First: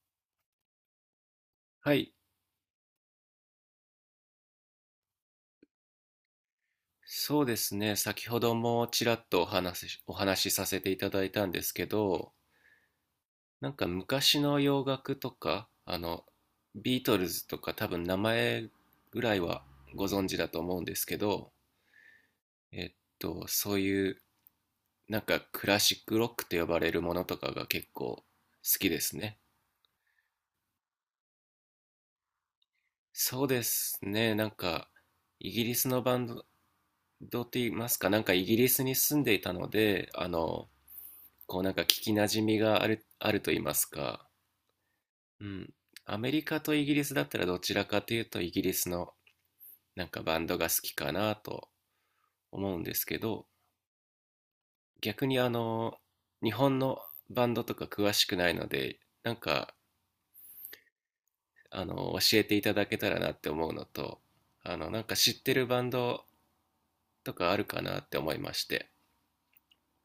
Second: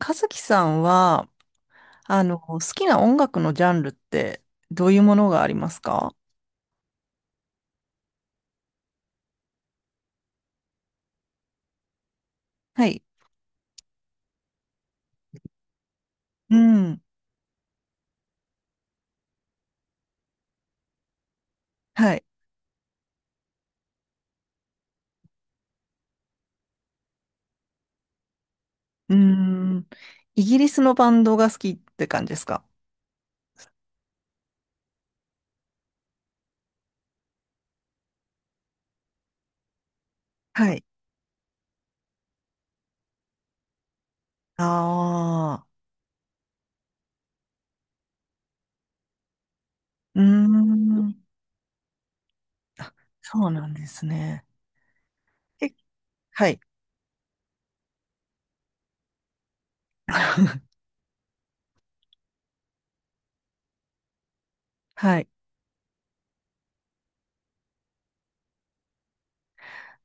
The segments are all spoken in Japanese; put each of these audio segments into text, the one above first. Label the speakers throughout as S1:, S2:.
S1: 和樹さんは、
S2: はい、
S1: 好きな音楽のジャンルってどういうものがありますか？
S2: そうですね。先ほどもちらっとお話しさせていただいたんですけど、
S1: はい。
S2: なんか昔の洋楽とか、
S1: う
S2: ビ
S1: ん。
S2: ートルズとか多分名前ぐらいはご存知だと思うんですけど、
S1: はい。
S2: えっそういうなんかクラシックロックと呼ばれるものとかが結構好きで
S1: う
S2: すね。
S1: ん。イギリスのバンドが好きって感じですか？
S2: そうですね。なんかイギリスのバンドって言いますか、なんかイギリスに住んでいたので、
S1: はい。
S2: こうなんか聞きなじみがあると言いますか、う
S1: ああ、
S2: ん。アメリカとイギリスだったらどちらかというとイギリスのなん
S1: う
S2: か
S1: ー
S2: バンドが好きか
S1: ん。
S2: なと思うんで
S1: あ、
S2: すけど、
S1: そうなんですね。
S2: 逆に
S1: え、は
S2: 日
S1: い。
S2: 本のバンドとか詳しくないので、なんか 教えていただけたらなって思うのと、なんか
S1: はい。
S2: 知ってるバンドとかあるかなって思いまして。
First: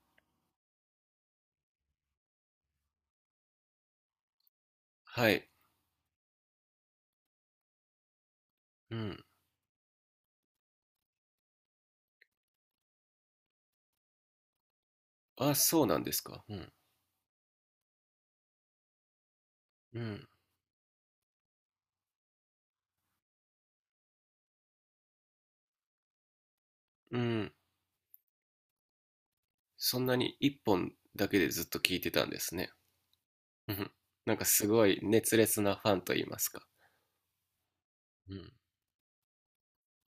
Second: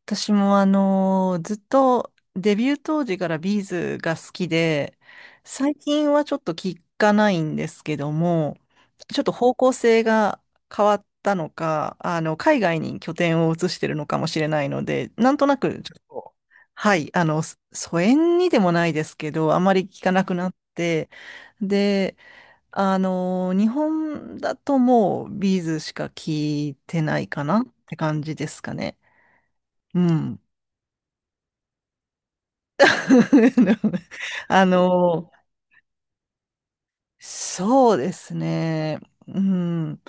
S1: 私もずっとデビュー当時からビーズが好きで、
S2: はい。
S1: 最近はちょっと聞かないんですけども、
S2: う
S1: ちょっ
S2: ん。
S1: と方向性が変わったのか、海外に拠点を移してるのかもしれないので、なんと
S2: あ、
S1: なく
S2: そう
S1: ちょ
S2: な
S1: っ
S2: んです
S1: と、
S2: か。うん。
S1: はい、疎遠にでもないですけど、あまり
S2: う
S1: 聞かな
S2: ん。
S1: くなって、で、日本だともうビーズしか聞いて
S2: う
S1: ないか
S2: ん。
S1: なって感じですかね。
S2: そ
S1: う
S2: んなに
S1: ん。
S2: 一本だけでずっと聞いてたんですね。うん なんか
S1: あ
S2: すごい
S1: の、
S2: 熱烈なファンと言いますか。
S1: そうで
S2: う
S1: す
S2: ん。
S1: ね。うん。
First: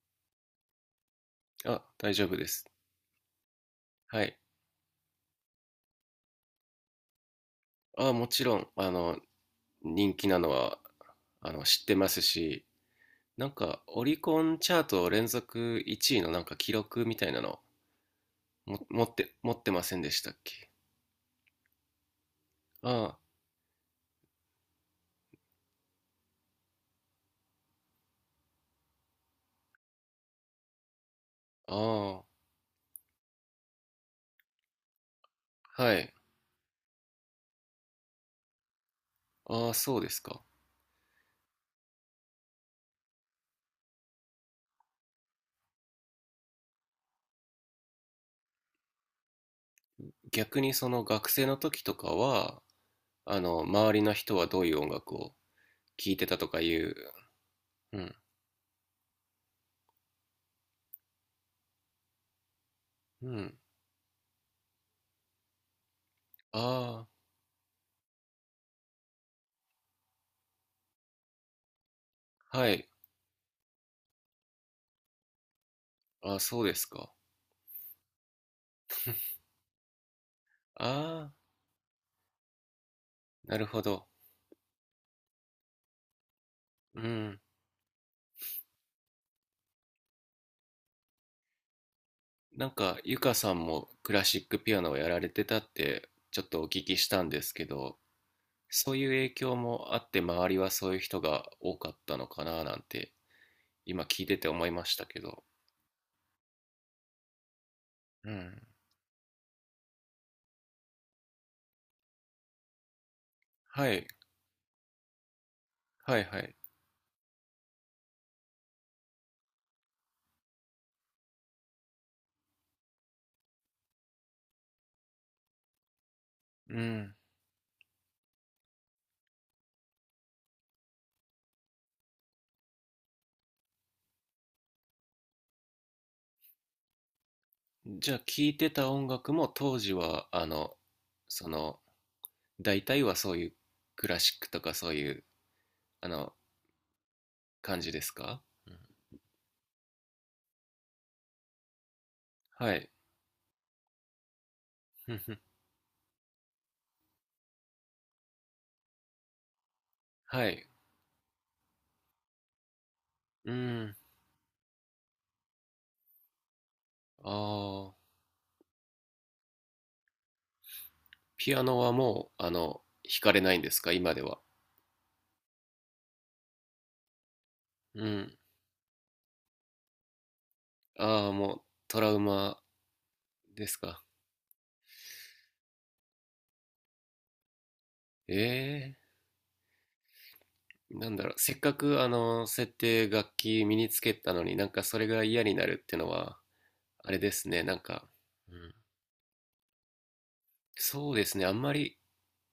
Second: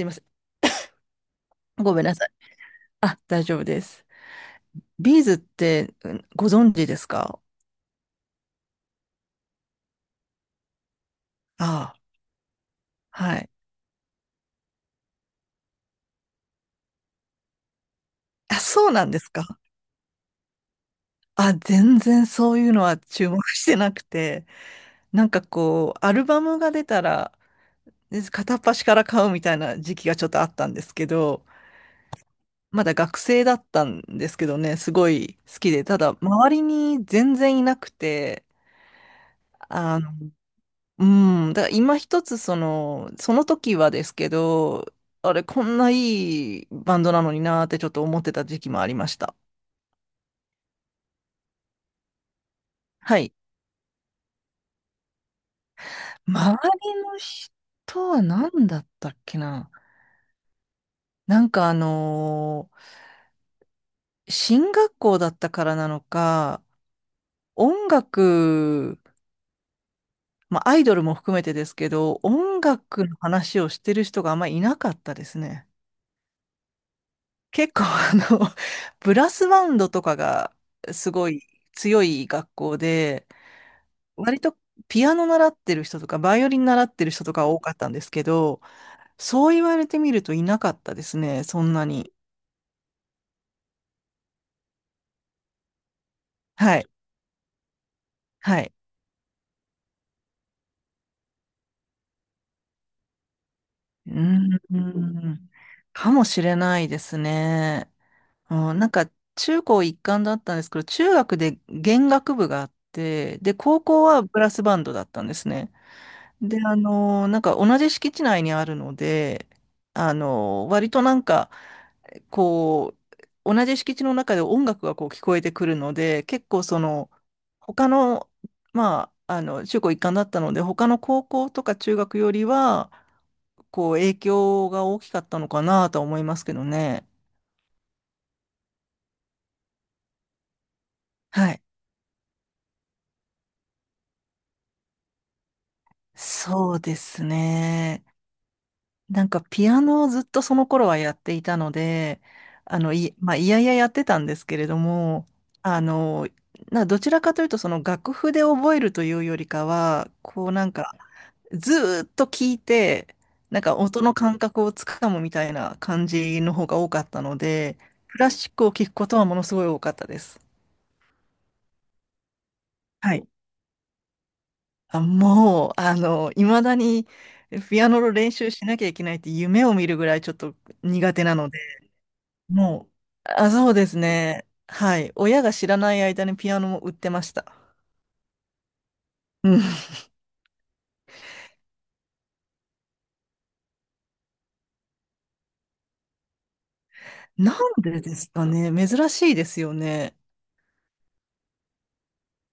S1: すいませ
S2: あ、
S1: ん。ごめん
S2: 大
S1: なさ
S2: 丈
S1: い。
S2: 夫です。
S1: あ、大丈夫です。
S2: はい。
S1: ビーズってご存知ですか？
S2: あ、もちろん、人気なのは、知って
S1: あ
S2: ますし、
S1: あ、は
S2: な
S1: い。
S2: んか、オリコンチャート連続1位のなんか記録みたいなの、
S1: あ、
S2: も、
S1: そう
S2: 持
S1: なん
S2: っ
S1: です
S2: て、持
S1: か？
S2: ってませんでしたっけ？
S1: あ、全然そういうのは
S2: あ
S1: 注目してなくて、なんかこう、アルバムが出たら、で片っ端から買うみたいな時期がちょっとあったんですけど、
S2: あ、ああ、
S1: まだ学生だったんですけどね、すごい好きで、
S2: は
S1: た
S2: い。
S1: だ周りに全然いなくて、
S2: ああ、そ
S1: あ
S2: うで
S1: の、
S2: すか。
S1: うだから今一つその時はですけど、あれ、こんないいバンドなのになーってちょっと思ってた時期もありました。
S2: 逆にその学生の時とかは、
S1: はい。
S2: 周りの人はどういう音楽を聴いてたとか
S1: 周
S2: いう、
S1: りの人
S2: うん、
S1: は何だったっけな。なんか
S2: うん。
S1: 進学校だったからなのか、
S2: あ
S1: 音楽、まあアイドルも含めてですけど、
S2: あ、
S1: 音
S2: はい。
S1: 楽の話をしてる人があんまりいなかったですね。
S2: あ、そうですか。
S1: 結構ブラスバンドとかがすご
S2: ああ、
S1: い強い学校で、
S2: なるほど。
S1: 割とピアノ習ってる人とか、バイオリン習っ
S2: う
S1: てる人と
S2: ん。
S1: か多かったんですけど、そう言われてみるといなかったですね、そんなに。
S2: なんか、ゆかさんもクラシックピアノをやられてたって、ちょっとお
S1: は
S2: 聞
S1: い。
S2: きしたんですけど、
S1: はい。
S2: そういう影響もあって、周りはそういう人が多かったのかななんて、今
S1: うー
S2: 聞いてて思いましたけど。
S1: ん。かもしれないですね。
S2: うん。
S1: うん、なんか、中高一貫だったんですけど、中学で弦楽部があって、で、高
S2: は
S1: 校
S2: い、
S1: はブラスバンドだったんですね。
S2: はい、はい。
S1: で、なんか同じ敷地内にあるので、割となんか、こう、同じ敷地の中で音楽がこう聞こえてくるので、結構そ
S2: う
S1: の、
S2: ん。
S1: 他の、まあ、中高一貫だったので、他の高校とか中学よりは、こう、影響が大きかったのかなとは思いますけどね。
S2: じゃあ、聞いてた音楽も当時は、そ
S1: はい。
S2: の、大体はそういうクラシックとかそういう、あの、
S1: そうです
S2: 感じで
S1: ね。
S2: すか？うん。
S1: なんかピアノをずっとその頃はやっていたので、
S2: はい。
S1: まあ、いやいややってたんですけれど
S2: ふん
S1: も、
S2: ふん。
S1: あの、などちらかというとその楽譜で覚えるというよりかは、こ
S2: は
S1: うな
S2: い。
S1: んかずーっと聞いて、
S2: う
S1: なんか
S2: ん。
S1: 音の感覚をつかむみたいな感じの方が多かったので、
S2: ああ、
S1: クラシックを聞くことはものすごい多かったです。
S2: ピアノはもう、
S1: は
S2: 弾
S1: い。
S2: かれないんですか、今では。
S1: あ、もう、いまだにピアノ
S2: う
S1: の練
S2: ん。
S1: 習しなきゃいけないって夢を見るぐらいちょっと苦手
S2: ああ、
S1: なの
S2: も
S1: で
S2: う、トラウマ
S1: もう、あ、
S2: で
S1: そう
S2: す
S1: です
S2: か。
S1: ね。はい。親が知らない間にピアノも売ってました。
S2: ええー。
S1: うん。
S2: なんだろう、せっかく、設定、楽器身につけたのになんかそれが嫌になるってのは、あれです
S1: なん
S2: ね、なん
S1: で
S2: か、
S1: ですか
S2: う
S1: ね。
S2: ん。
S1: 珍しいですよね。
S2: そうですね、あんまり、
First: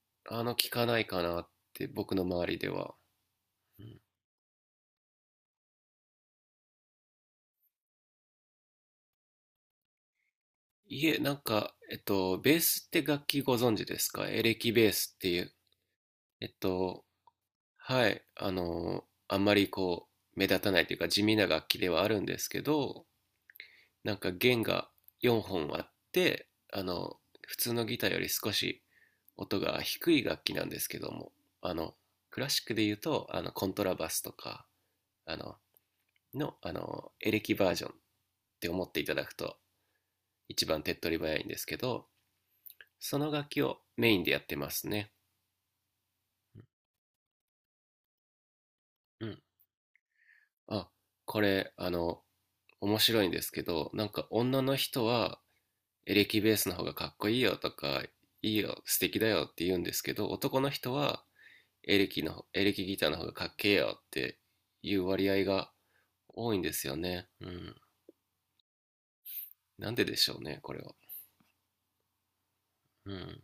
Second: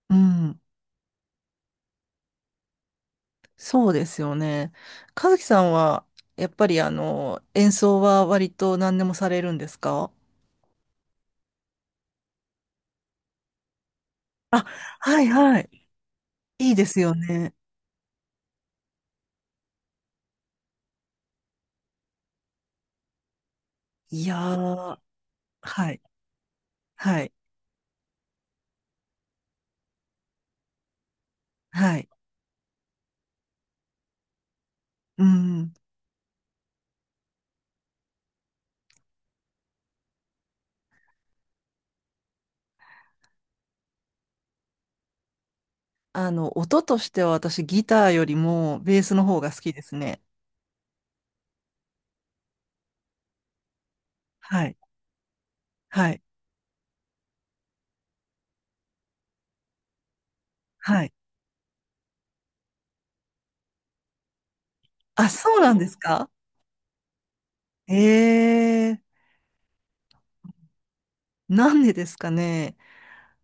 S1: うん。
S2: 聞かないかなって、僕の周りでは。う
S1: そう
S2: ん、
S1: ですよね。和樹さんは、やっぱり演奏は割と何でもされるんですか？
S2: いえ、なんか、ベースって楽器ご存知ですか？エレ
S1: あ、
S2: キベースっ
S1: はい
S2: ていう。
S1: はい。
S2: えっ
S1: いいです
S2: と、
S1: よね。
S2: はい、あんまりこう、目立たないというか地味な楽器ではあるんですけど、なん
S1: い
S2: か
S1: や
S2: 弦が
S1: ー、
S2: 4本あっ
S1: はい、
S2: て、
S1: はい、
S2: 普通のギターより少し音が低い楽器なんですけども、あの、
S1: はい。
S2: クラシックで言うと、コントラバスとか、
S1: う
S2: あの、
S1: ん。
S2: の、あの、エレキバージョンって思っていただくと一番手っ取り早いんですけど、その楽器をメインでやってますね。
S1: 音としては私ギターよりもベース
S2: う
S1: の方
S2: ん。
S1: が好きですね。
S2: あ、これ、面白いんですけど、なんか女
S1: は
S2: の
S1: い、
S2: 人は
S1: は
S2: エ
S1: い、
S2: レキベースの方がかっこいいよとか、いいよ、素敵だよって言うんですけど、男の人
S1: はい。
S2: はエレキギターの方がかっけえよっていう割
S1: あ、
S2: 合
S1: そう
S2: が
S1: なんですか？
S2: 多いんですよね。うん。
S1: ええ、
S2: なんででしょうね、これは。
S1: なんでですかね。
S2: うん。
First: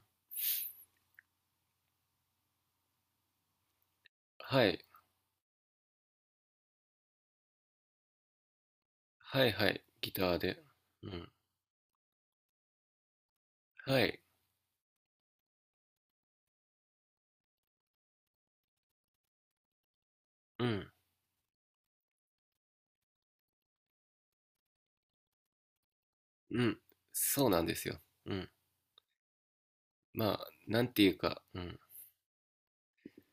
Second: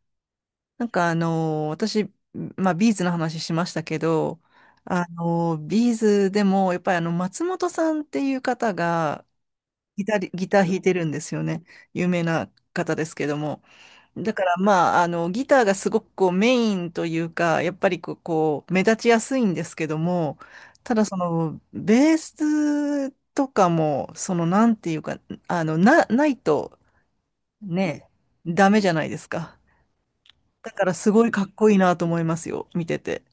S1: なんか私、まあビーズの話しましたけど、
S2: はい。
S1: ビーズでもやっぱりあの松本さんっていう方が
S2: はいはい。ギター
S1: ギタ
S2: で。
S1: ー弾いてる
S2: う
S1: んで
S2: ん。
S1: すよね。有名な方ですけども。
S2: はい。
S1: だからまあ、ギターがすごくこうメインというか、やっぱりこう目立ちやすいんですけども、
S2: うん。
S1: ただベースとかも、なんていうか、ない
S2: う
S1: と、
S2: ん。そうなんですよ。
S1: ね
S2: うん。
S1: え、ダメじゃないですか。
S2: まあ、
S1: だ
S2: な
S1: か
S2: ん
S1: ら
S2: てい
S1: す
S2: う
S1: ごい
S2: か、
S1: かっ
S2: う
S1: こいい
S2: ん。
S1: なと思いますよ、見てて。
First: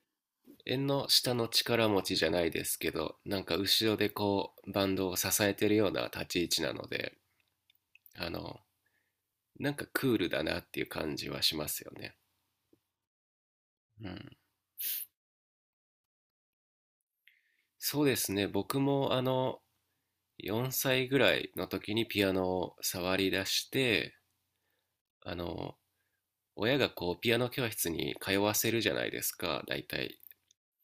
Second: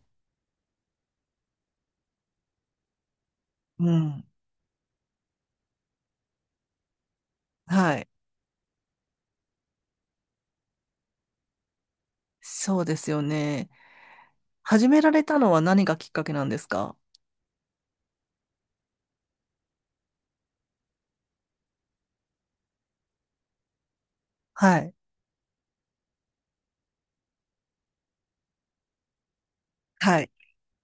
S2: 縁の下の力持ちじゃないですけど、なんか
S1: う
S2: 後ろで
S1: ん。
S2: こう、バンドを支えてるような立ち位置なので、
S1: はい。
S2: あの、なんかクールだなっていう感じはしますよね。
S1: そうですよね。
S2: うん。
S1: 始められたのは何がきっかけなんですか？
S2: そうですね、僕もあの、4歳ぐらいの時にピアノを触り出して、
S1: はい。
S2: あの、親がこう、ピアノ教室に通わせるじゃないですか、大体。
S1: はい。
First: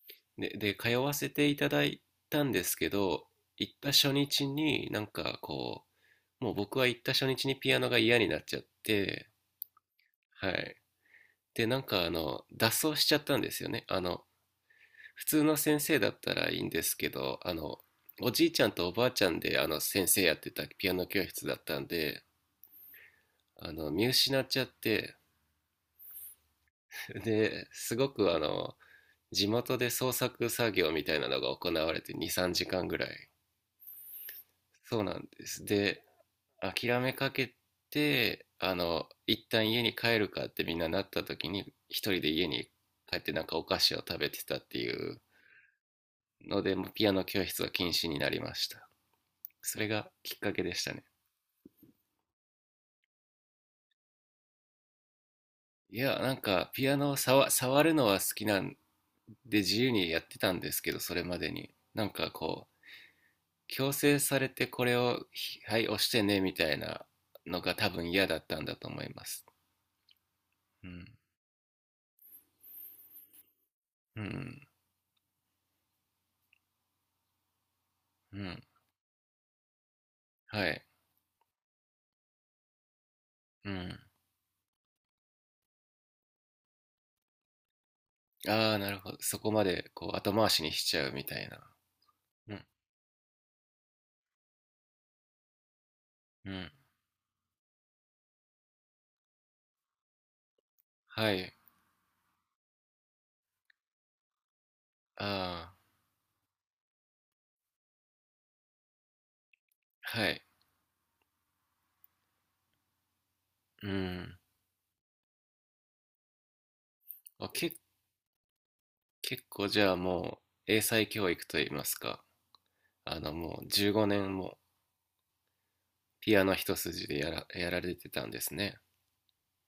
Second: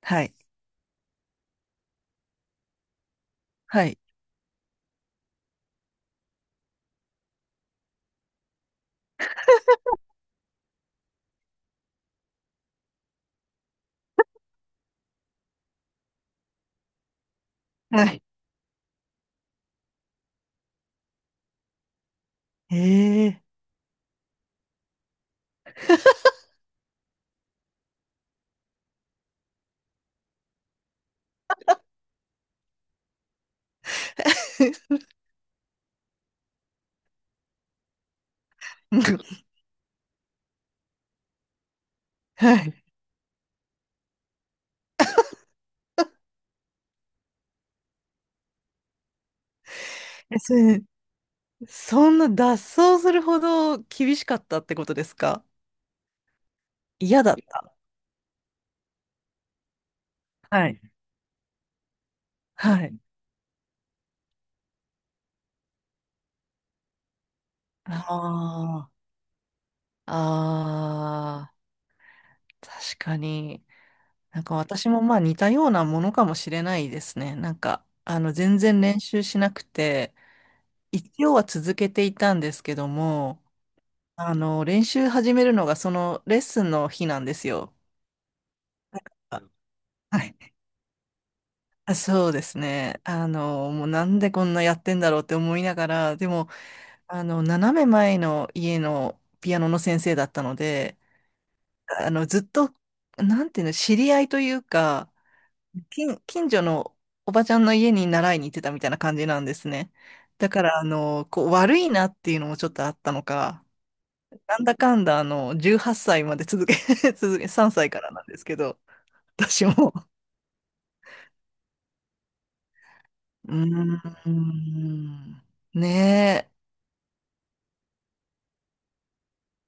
S1: はい。
S2: で、通わせていただいたんですけど、行っ
S1: は
S2: た
S1: い。
S2: 初日になんかこう、もう僕は行った初日にピアノが嫌になっちゃって、はい。で、なんか脱走しちゃったんですよね。普通の先生だったらいいんですけど、
S1: はい。
S2: おじいちゃんとおばあちゃんであの先生やってたピアノ教室だったんで、
S1: ええ。
S2: 見失っちゃって、で、すごく地元で創作作業みたいなのが行われて2、3時間ぐらい。そうなんです。で、諦めかけて、一 旦家に帰るかってみんななった時に、一人で家
S1: は
S2: に
S1: い。
S2: 帰ってなんかお菓子を食べてたっていうので、もうピアノ教室は禁止になりました。それがき
S1: え、
S2: っか
S1: そ
S2: けで
S1: れ、
S2: したね。
S1: そんな脱走するほど厳しかったってことですか？
S2: いや、なんか、ピアノを
S1: 嫌だっ
S2: 触、
S1: た。
S2: 触るのは好きなんで自由にやってたん
S1: は
S2: で
S1: い。
S2: すけど、それまでに。なんかこ
S1: は
S2: う、
S1: い。
S2: 強制されてこれを、ひはい、押してね、みたいなのが多
S1: あ
S2: 分嫌だったんだと思
S1: あ。
S2: います。うん。
S1: ああ。確かに。
S2: う
S1: なんか
S2: ん。
S1: 私もまあ似たようなものかもしれないですね。なんか、
S2: う
S1: 全
S2: ん。
S1: 然練習しなくて、
S2: はい。
S1: 一応は続けていたんですけども、
S2: うん。
S1: 練習始めるのがそのレッスンの日なんですよ。
S2: ああ、なるほど。そ
S1: あ、
S2: こまで、こう、
S1: は
S2: 後回
S1: い。
S2: しにしちゃうみたいな。
S1: あ、そうで
S2: う
S1: す
S2: ん。
S1: ね。もうなんでこんなやってんだろうって思いながら、でも、
S2: うん。
S1: 斜め前の家のピアノの先生だったので、
S2: はい。
S1: ずっと、なんていうの、知り合いというか、
S2: ああ、
S1: 近所のおばちゃんの家に習いに行ってたみたいな感じなんですね。
S2: はい。
S1: だから、こう、悪いなっていうのもちょっとあったのか、
S2: うん。
S1: なんだかんだ、18歳まで続け、続け、
S2: あ、
S1: 3
S2: け、
S1: 歳からなんですけど、
S2: 結
S1: 私
S2: 構じ
S1: も。
S2: ゃあもう、英才教育といいますか、
S1: う
S2: もう15
S1: ー
S2: 年も
S1: ん。
S2: ピア
S1: ね
S2: ノ一筋でやられてたんですね。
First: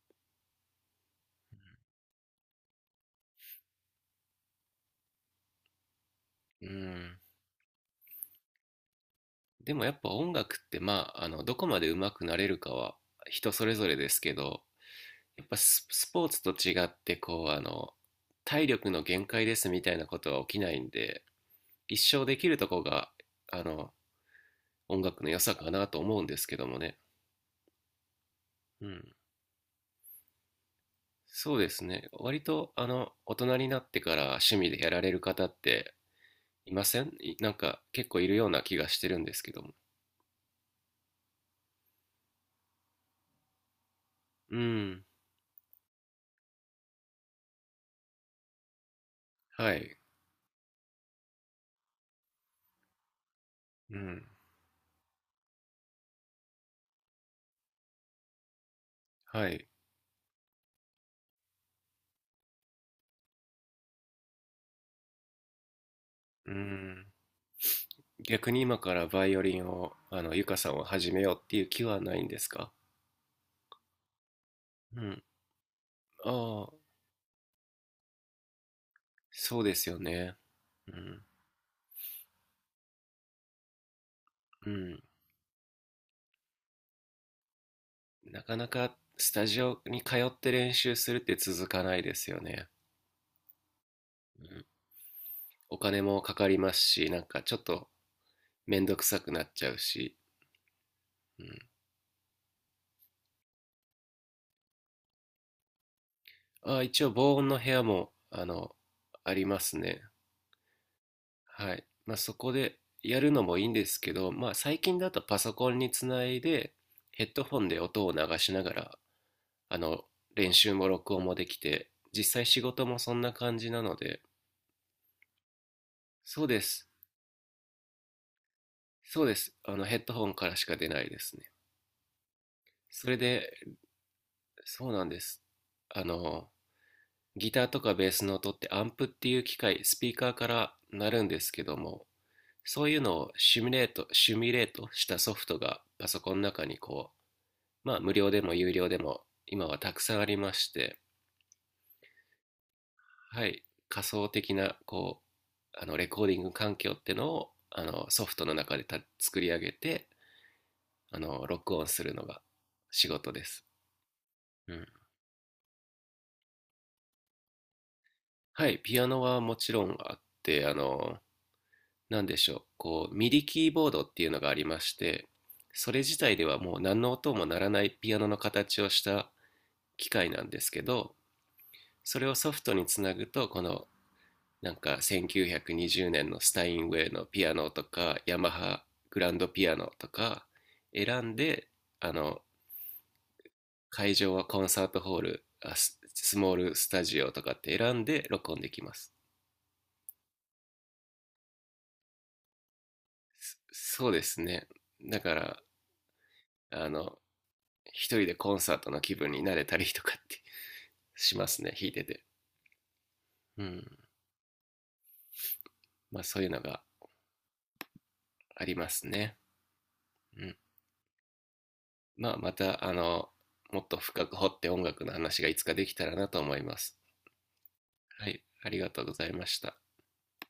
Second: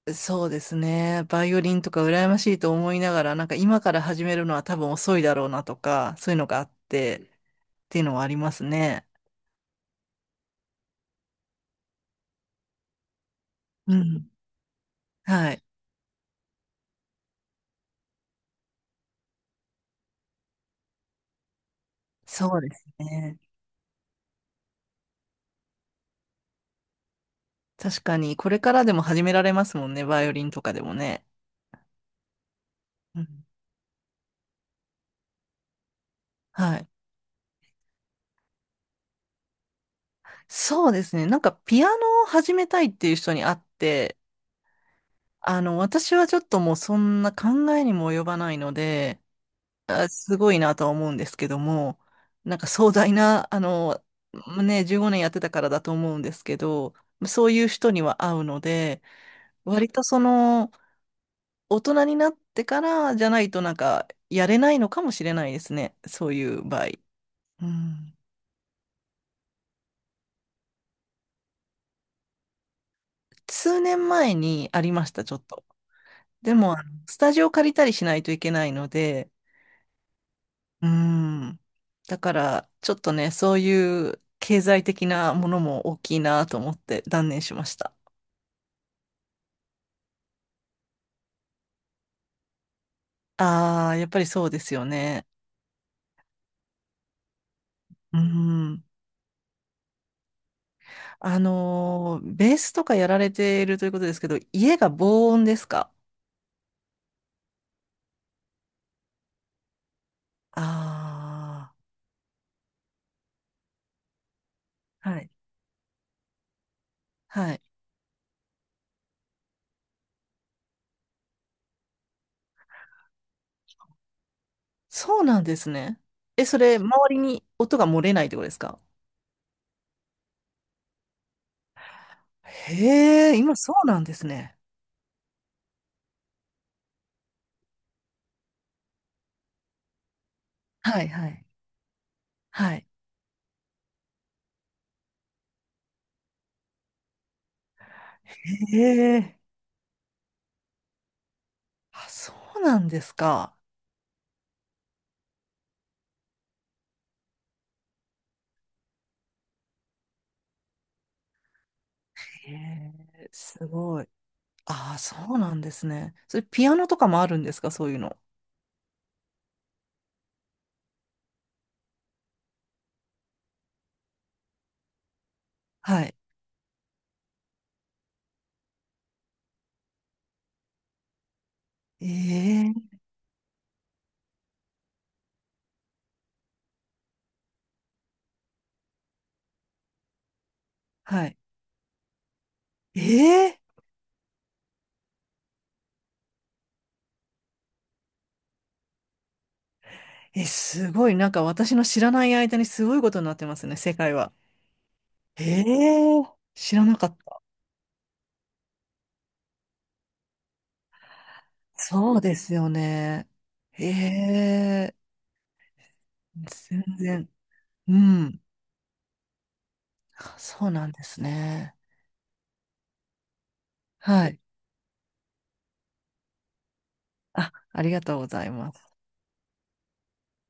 S1: え、そうですね。バイオリンとか羨ましいと思いながら、なんか今から始めるのは多分遅いだろうなとか、そういうのがあ
S2: う
S1: って、
S2: ん。
S1: っていうのはありますね。
S2: でもやっぱ音楽って、まあ、どこまで上手くなれるかは人それぞ
S1: う
S2: れです
S1: ん。
S2: けど、やっ
S1: は
S2: ぱ
S1: い。
S2: スポーツと違って、こう、体力の限界ですみたいなことは起きないんで、一生できる
S1: そう
S2: と
S1: で
S2: こ
S1: す
S2: が、
S1: ね。
S2: あの、音楽の良さかなと思うんですけどもね。
S1: 確かに、これから
S2: う
S1: でも
S2: ん。
S1: 始められますもんね、バイオリンとかでもね。
S2: そうですね。割と、
S1: う
S2: 大
S1: ん。
S2: 人になってから趣味でやられる方ってい
S1: は
S2: ま
S1: い。
S2: せんいなんか結構いるような気がしてるんですけども。
S1: そうですね。なんか、ピアノを始めたいっていう人に会って、
S2: うん。
S1: 私はちょっともうそんな考えにも及ばないので、
S2: はい。
S1: あ、すごいなとは思うんですけども、なんか壮大な、
S2: うん。
S1: ね、15年やってたからだと思うんですけど、そういう人には会うので、
S2: はい。
S1: 割と大人になってからじゃないとなんか、やれないのかもしれないですね。そうい
S2: う
S1: う場合。
S2: ん。
S1: うん。
S2: 逆に今からバイオリンを、ゆかさんを始めようっていう気はないんですか？
S1: 数年前にあり
S2: う
S1: ました、
S2: ん。
S1: ちょっと。で
S2: ああ、
S1: も、あのスタジオ借りたりしないといけないので、
S2: そうですよね。
S1: うー
S2: うん。
S1: ん。だから、ちょっとね、そういう経
S2: う
S1: 済
S2: ん。
S1: 的なものも大きいなと思って断念しました。
S2: なかなかスタジオに通って練習するって続かないですよね。
S1: ああ、やっぱり
S2: う
S1: そうで
S2: ん。
S1: すよね。
S2: お金もかかりますし、なんかちょっと
S1: う
S2: め
S1: ん。
S2: んどくさくなっちゃうし。うん。
S1: ベースとかやられているということですけど、家が防音ですか？
S2: ああ、一応防音の部屋も、ありますね。は
S1: あ
S2: い。まあ、そこでやるのもいいんですけど、まあ、最近
S1: あ
S2: だ
S1: ー、は
S2: と
S1: い。
S2: パソコンにつないで、ヘッド
S1: は
S2: フォ
S1: い。
S2: ンで音を流しながら、あの、練習も録音もできて、実際仕事もそんな感じなので、
S1: そうなんですね。え、
S2: そう
S1: そ
S2: で
S1: れ、
S2: す。
S1: 周りに音が漏れないってことですか？
S2: そうです。ヘッドホンからしか出ないですね。それ
S1: へえ、今
S2: で、
S1: そうなんですね。
S2: そうなんです。あの、ギターとかベースの音ってアンプっていう機械、スピーカーから
S1: はい
S2: なるん
S1: は
S2: で
S1: い。
S2: すけども、
S1: は
S2: そ
S1: い。
S2: ういうのをシミュレートしたソフトがパソコンの中にまあ無料でも有料でも
S1: ええ。
S2: 今はたくさんありまして、
S1: あ、そうなんです
S2: は
S1: か。
S2: い、仮想的なこう、あの、レコーディング環境ってのをあのソフトの中で作り上げて、あの、録音するのが
S1: え
S2: 仕
S1: え、
S2: 事です。
S1: すごい。
S2: うん、
S1: ああ、そうなんですね。それピアノとかもあるんですか、そういうの。
S2: はい、ピアノはもちろんあって、あの、何でしょう、こうミディキーボードっていうのがありまして、それ
S1: はい。
S2: 自体ではもう何の音も鳴らないピアノの形をした機械なんですけど、それをソフ
S1: え
S2: トに
S1: え。
S2: つなぐとこのなんか1920年のスタインウェイのピアノとかヤマハグランドピアノとか選
S1: は
S2: ん
S1: い。
S2: で、あの、
S1: え
S2: 会場はコンサートホール、スモールスタジオとかって選んで録音できます。
S1: ええ、すごい。なんか私の知らない間にすごいことになってますね、世
S2: そう
S1: 界
S2: で
S1: は。
S2: すね、だから、
S1: ええ、知ら
S2: あ
S1: なかっ
S2: の、
S1: た。
S2: 一人でコンサートの気分になれたりとかってしますね、弾いて
S1: そう
S2: て。
S1: ですよね。
S2: う
S1: え
S2: ん。
S1: え、
S2: まあそういうのが
S1: 全然。うん。
S2: ありますね。うん。
S1: そうなんですね。
S2: まあまた、あの、もっと深
S1: は
S2: く
S1: い。
S2: 掘って音楽の話がいつかできたらなと思います。
S1: あ、ありがとうご
S2: は
S1: ざ
S2: い、
S1: い
S2: あ
S1: ま
S2: りが
S1: す。
S2: とうございました。